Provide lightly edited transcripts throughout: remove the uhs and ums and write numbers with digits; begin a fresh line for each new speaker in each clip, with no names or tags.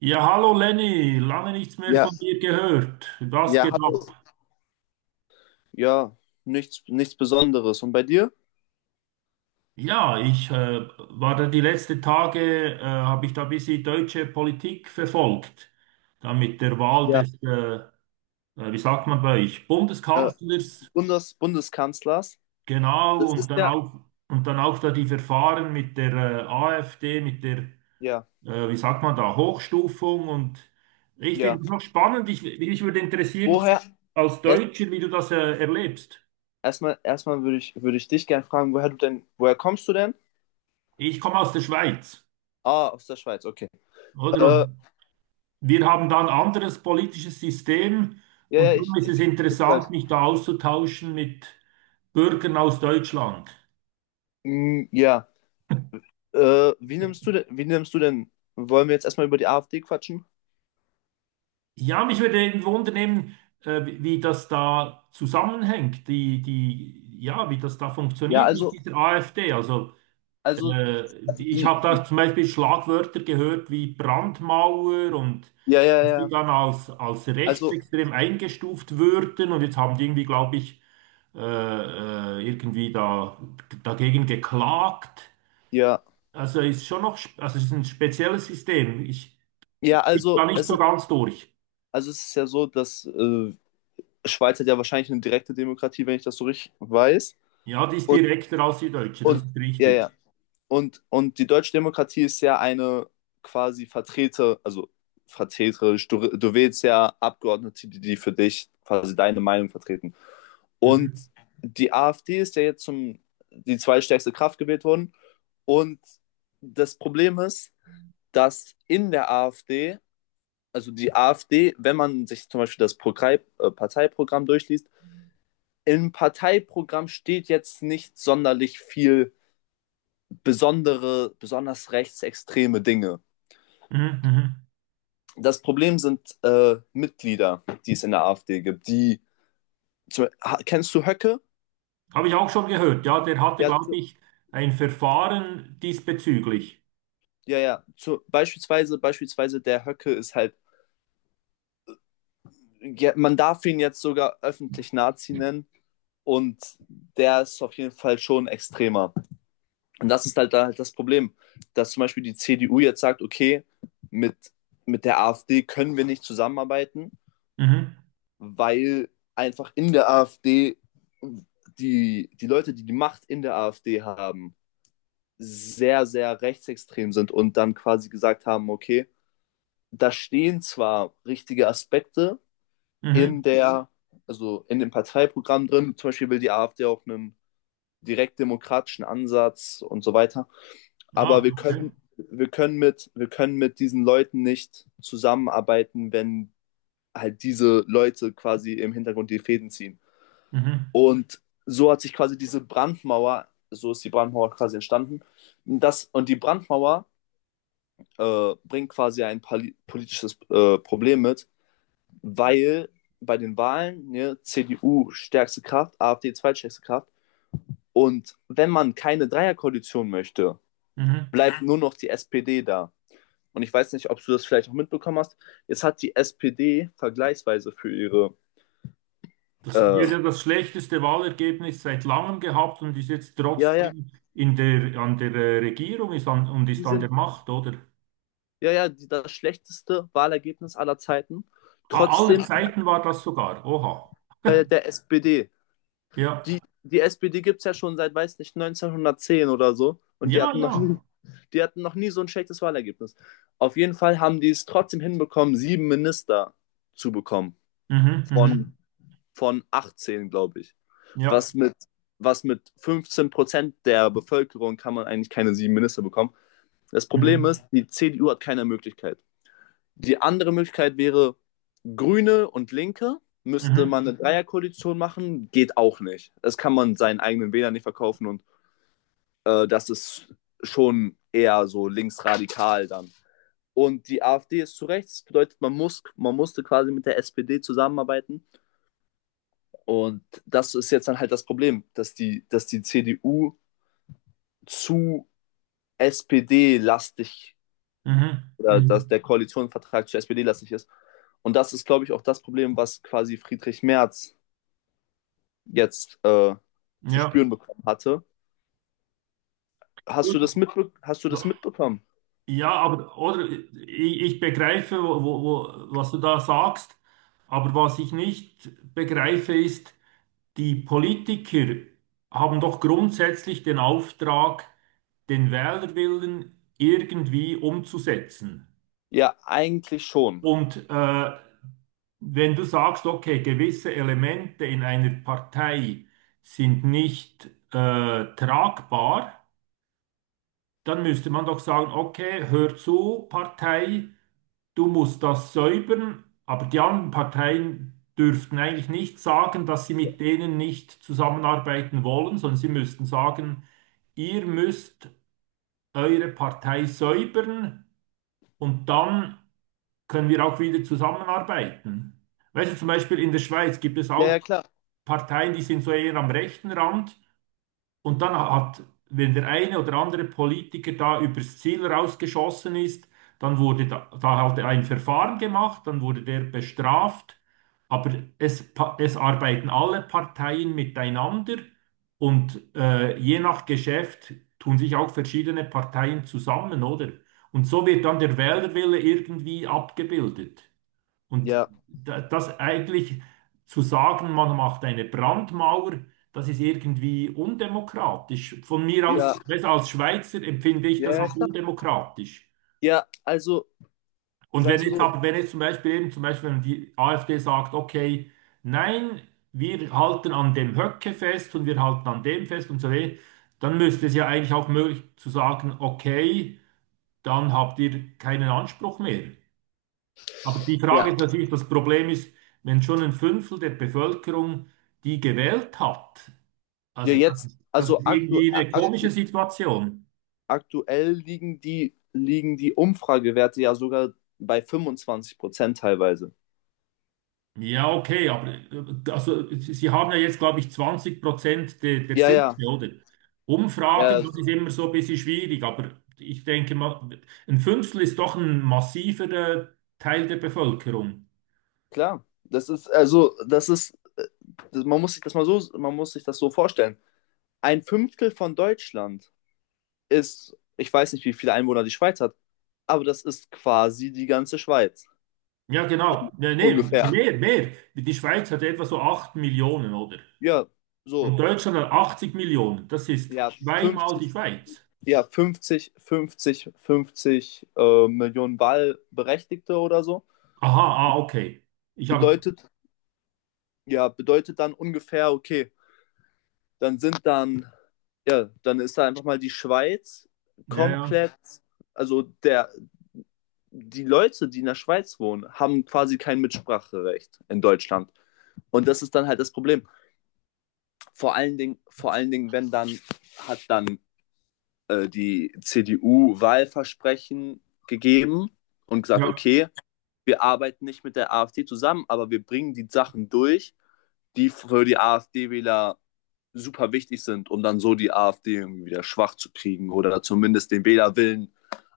Ja, hallo Lenny, lange nichts mehr
Ja,
von dir gehört. Was
ja,
geht
hallo.
ab?
Ja, nichts Besonderes. Und bei dir?
Ja, ich war da die letzten Tage, habe ich da ein bisschen deutsche Politik verfolgt. Da mit der Wahl
Ja,
des, wie sagt man bei euch,
äh,
Bundeskanzlers,
Bundeskanzlers.
genau,
Das
und
ist
dann
ja,
auch, und dann auch da die Verfahren mit der AfD, mit der,
ja,
wie sagt man da, Hochstufung. Und ich finde
ja.
es noch spannend, mich würde interessieren,
Woher,
als
erst,
Deutscher, wie du das erlebst.
erstmal würde ich dich gerne fragen, woher kommst du denn?
Ich komme aus der Schweiz,
Ah, aus der Schweiz, okay.
oder?
Äh,
Und wir haben da ein anderes politisches System
ja, ja,
und darum ist es
ich weiß.
interessant, mich da auszutauschen mit Bürgern aus Deutschland.
Mm, ja, wie nimmst du denn, wie nimmst du denn, wollen wir jetzt erstmal über die AfD quatschen?
Ja, mich würde eben wundern, wie das da zusammenhängt, die, ja, wie das da
Ja,
funktioniert mit dieser AfD. Also
also, also
Ich habe da zum Beispiel Schlagwörter gehört wie Brandmauer und
ja, ja,
die
ja,
dann als
also,
rechtsextrem eingestuft würden und jetzt haben die irgendwie, glaube ich, äh, da, dagegen geklagt.
ja,
Also ist schon noch, also es ist ein spezielles System. Ich
ja,
bin da nicht so ganz durch.
also es ist ja so, dass Schweiz hat ja wahrscheinlich eine direkte Demokratie, wenn ich das so richtig weiß.
Ja, die ist
Und,
direkter als die Deutsche, das
und
ist
ja,
richtig.
ja. Und die deutsche Demokratie ist ja eine quasi vertreterisch. Du wählst ja Abgeordnete, die für dich quasi deine Meinung vertreten. Und
Mhm.
die AfD ist ja jetzt die zweitstärkste Kraft gewählt worden. Und das Problem ist, dass in der AfD, also die AfD, wenn man sich zum Beispiel das Parteiprogramm durchliest, im Parteiprogramm steht jetzt nicht sonderlich viel besonders rechtsextreme Dinge.
Mhm. Mhm.
Das Problem sind Mitglieder, die es in der AfD gibt. Kennst du Höcke?
Habe ich auch schon gehört. Ja, der hatte,
Ja,
glaube ich, ein Verfahren diesbezüglich.
ja, ja. Beispielsweise der Höcke ist halt, ja, man darf ihn jetzt sogar öffentlich Nazi nennen und der ist auf jeden Fall schon extremer. Und das ist halt da halt das Problem, dass zum Beispiel die CDU jetzt sagt, okay, mit, mit der AfD können wir nicht zusammenarbeiten,
Mhm.
weil einfach in der AfD die Leute, die die Macht in der AfD haben, sehr, sehr rechtsextrem sind und dann quasi gesagt haben, okay, da stehen zwar richtige Aspekte in
Mhm.
der, also in dem Parteiprogramm drin, zum Beispiel will die AfD auch einen direktdemokratischen Ansatz und so weiter. Aber
Ah,
wir
okay.
können, wir können mit, wir können mit diesen Leuten nicht zusammenarbeiten, wenn halt diese Leute quasi im Hintergrund die Fäden ziehen.
Mhm.
Und so hat sich quasi diese Brandmauer, so ist die Brandmauer quasi entstanden. Und die Brandmauer bringt quasi ein politisches Problem mit, weil bei den Wahlen ne, CDU stärkste Kraft, AfD zweitstärkste Kraft. Und wenn man keine Dreierkoalition möchte,
Mhm.
bleibt nur noch die SPD da. Und ich weiß nicht, ob du das vielleicht auch mitbekommen hast, jetzt hat die SPD
Die
äh,
hat ja das schlechteste Wahlergebnis seit langem gehabt und ist jetzt
ja, ja,
trotzdem an der Regierung und
die
ist an der
sind,
Macht, oder?
ja, ja, das schlechteste Wahlergebnis aller Zeiten.
Aller
Trotzdem,
Zeiten war das sogar. Oha.
ja, ja, der SPD.
Ja.
Die SPD gibt es ja schon seit, weiß nicht, 1910 oder so. Und
Ja, ja.
die hatten noch nie so ein schlechtes Wahlergebnis. Auf jeden Fall haben die es trotzdem hinbekommen, sieben Minister zu bekommen,
Mhm. Mhm.
von, von 18, glaube ich.
Ja.
Was mit, was mit 15% der Bevölkerung kann man eigentlich keine sieben Minister bekommen. Das Problem
Mhm.
ist, die CDU hat keine Möglichkeit. Die andere Möglichkeit wäre, Grüne und Linke müsste
Mhm.
man eine Dreierkoalition machen, geht auch nicht. Das kann man seinen eigenen Wählern nicht verkaufen und das ist schon eher so linksradikal dann. Und die AfD ist zu rechts, das bedeutet, man musste quasi mit der SPD zusammenarbeiten. Und das ist jetzt dann halt das Problem, dass die CDU zu SPD-lastig
Mhm.
oder dass
Mhm.
der Koalitionsvertrag zu SPD-lastig ist. Und das ist, glaube ich, auch das Problem, was quasi Friedrich Merz jetzt zu
Ja.
spüren bekommen hatte.
Gut.
Hast du das mitbekommen?
Ja, aber oder ich begreife, was du da sagst, aber was ich nicht begreife ist, die Politiker haben doch grundsätzlich den Auftrag, den Wählerwillen irgendwie umzusetzen.
Ja, eigentlich schon.
Und wenn du sagst, okay, gewisse Elemente in einer Partei sind nicht tragbar, dann müsste man doch sagen, okay, hör zu, Partei. Du musst das säubern, aber die anderen Parteien dürften eigentlich nicht sagen, dass sie mit denen nicht zusammenarbeiten wollen, sondern sie müssten sagen, ihr müsst eure Partei säubern und dann können wir auch wieder zusammenarbeiten. Weißt du, zum Beispiel in der Schweiz gibt es
Ja,
auch
ja, klar.
Parteien, die sind so eher am rechten Rand. Und wenn der eine oder andere Politiker da übers Ziel rausgeschossen ist, dann wurde da halt ein Verfahren gemacht, dann wurde der bestraft. Aber es arbeiten alle Parteien miteinander und je nach Geschäft tun sich auch verschiedene Parteien zusammen, oder? Und so wird dann der Wählerwille irgendwie abgebildet. Und
Ja,
das eigentlich zu sagen, man macht eine Brandmauer, das ist irgendwie undemokratisch. Von mir
ja,
aus, weißt du, als Schweizer empfinde ich
ja,
das
ja,
als
klar.
undemokratisch.
Ja, also,
Und
sagen wir es mal so.
wenn jetzt zum Beispiel zum Beispiel, wenn die AfD sagt, okay, nein, wir halten an dem Höcke fest und wir halten an dem fest und so weiter, dann müsste es ja eigentlich auch möglich zu sagen, okay, dann habt ihr keinen Anspruch mehr. Aber die Frage
Ja,
ist natürlich, das Problem ist, wenn schon ein Fünftel der Bevölkerung die gewählt hat,
ja
also das
jetzt,
ist, das
also
ist
aktu
irgendwie eine
aktu
komische Situation.
aktuell liegen die Umfragewerte ja sogar bei 25% teilweise.
Ja, okay, aber also, Sie haben ja jetzt, glaube ich, 20% der
Ja, ja,
Sitze, oder?
ja,
Umfragen, das
also,
ist immer so ein bisschen schwierig, aber ich denke mal, ein Fünftel ist doch ein massiver Teil der Bevölkerung.
klar. Das ist, also, das ist, das- Man muss sich das so vorstellen. Ein Fünftel von Deutschland ist, ich weiß nicht, wie viele Einwohner die Schweiz hat, aber das ist quasi die ganze Schweiz.
Ja, genau. Nee, nee,
Ungefähr.
mehr, mehr. Die Schweiz hat etwa so 8 Millionen, oder?
Ja,
Und
so.
Deutschland hat 80 Millionen. Das ist
Ja,
zweimal
fünfzig
die Schweiz.
ja, fünfzig fünfzig fünfzig Millionen Wahlberechtigte oder so.
Aha, ah, okay. Ich habe,
Bedeutet, ja, bedeutet dann ungefähr, okay, dann sind dann, ja, dann ist da einfach mal die Schweiz
ja, ja,
komplett, also der, die Leute, die in der Schweiz wohnen, haben quasi kein Mitspracherecht in Deutschland. Und das ist dann halt das Problem. Vor allen Dingen, wenn dann hat dann die CDU Wahlversprechen gegeben und gesagt,
ja,
okay, wir arbeiten nicht mit der AfD zusammen, aber wir bringen die Sachen durch, die für die AfD-Wähler super wichtig sind, um dann so die AfD irgendwie wieder schwach zu kriegen oder zumindest den Wählerwillen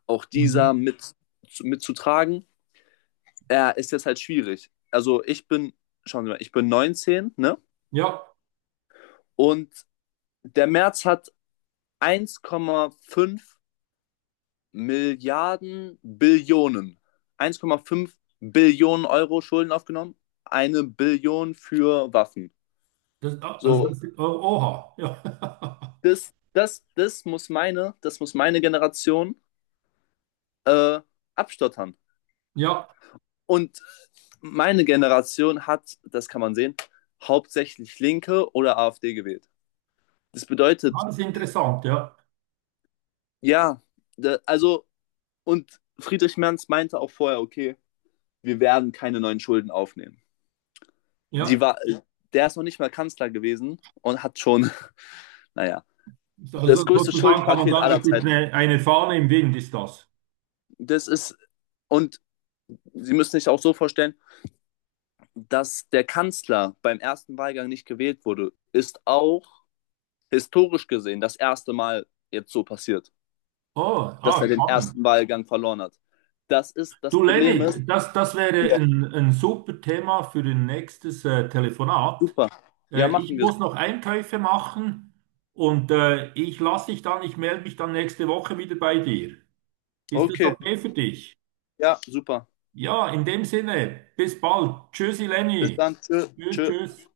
auch dieser
mhm.
mitzutragen, ja, ist jetzt halt schwierig. Also schauen Sie mal, ich bin 19, ne?
Ja,
Und der März hat 1,5 Milliarden Billionen. 1,5 Billionen Euro Schulden aufgenommen. Eine Billion für Waffen.
das, ah, also
So,
das, oh, oha, ja,
das muss meine Generation äh, abstottern.
ja,
Und meine Generation hat, das kann man sehen, hauptsächlich Linke oder AfD gewählt. Das bedeutet,
alles interessant, ja,
ja, da, also, und Friedrich Merz meinte auch vorher, okay, wir werden keine neuen Schulden aufnehmen.
ja.
Die war, Der ist noch nicht mal Kanzler gewesen und hat schon, naja, das
Also
größte
sozusagen kann man
Schuldenpaket
sagen,
aller
das ist
Zeiten.
eine Fahne im Wind, ist das.
Das ist, und Sie müssen sich auch so vorstellen, dass der Kanzler beim ersten Wahlgang nicht gewählt wurde, ist auch historisch gesehen das erste Mal jetzt so passiert,
Oh,
dass
ah,
er den
spannend.
ersten Wahlgang verloren hat. Das
Du,
Problem ist.
Lenny, das wäre
Ja.
ein super Thema für ein nächstes Telefonat.
Super. Ja, machen
Ich
wir so.
muss noch Einkäufe machen und ich melde mich dann nächste Woche wieder bei dir. Ist das
Okay,
okay für dich?
ja, super.
Ja, in dem Sinne, bis bald. Tschüssi,
Bis
Lenny.
dann. Tschö,
Tschüss,
tschö.
tschüss.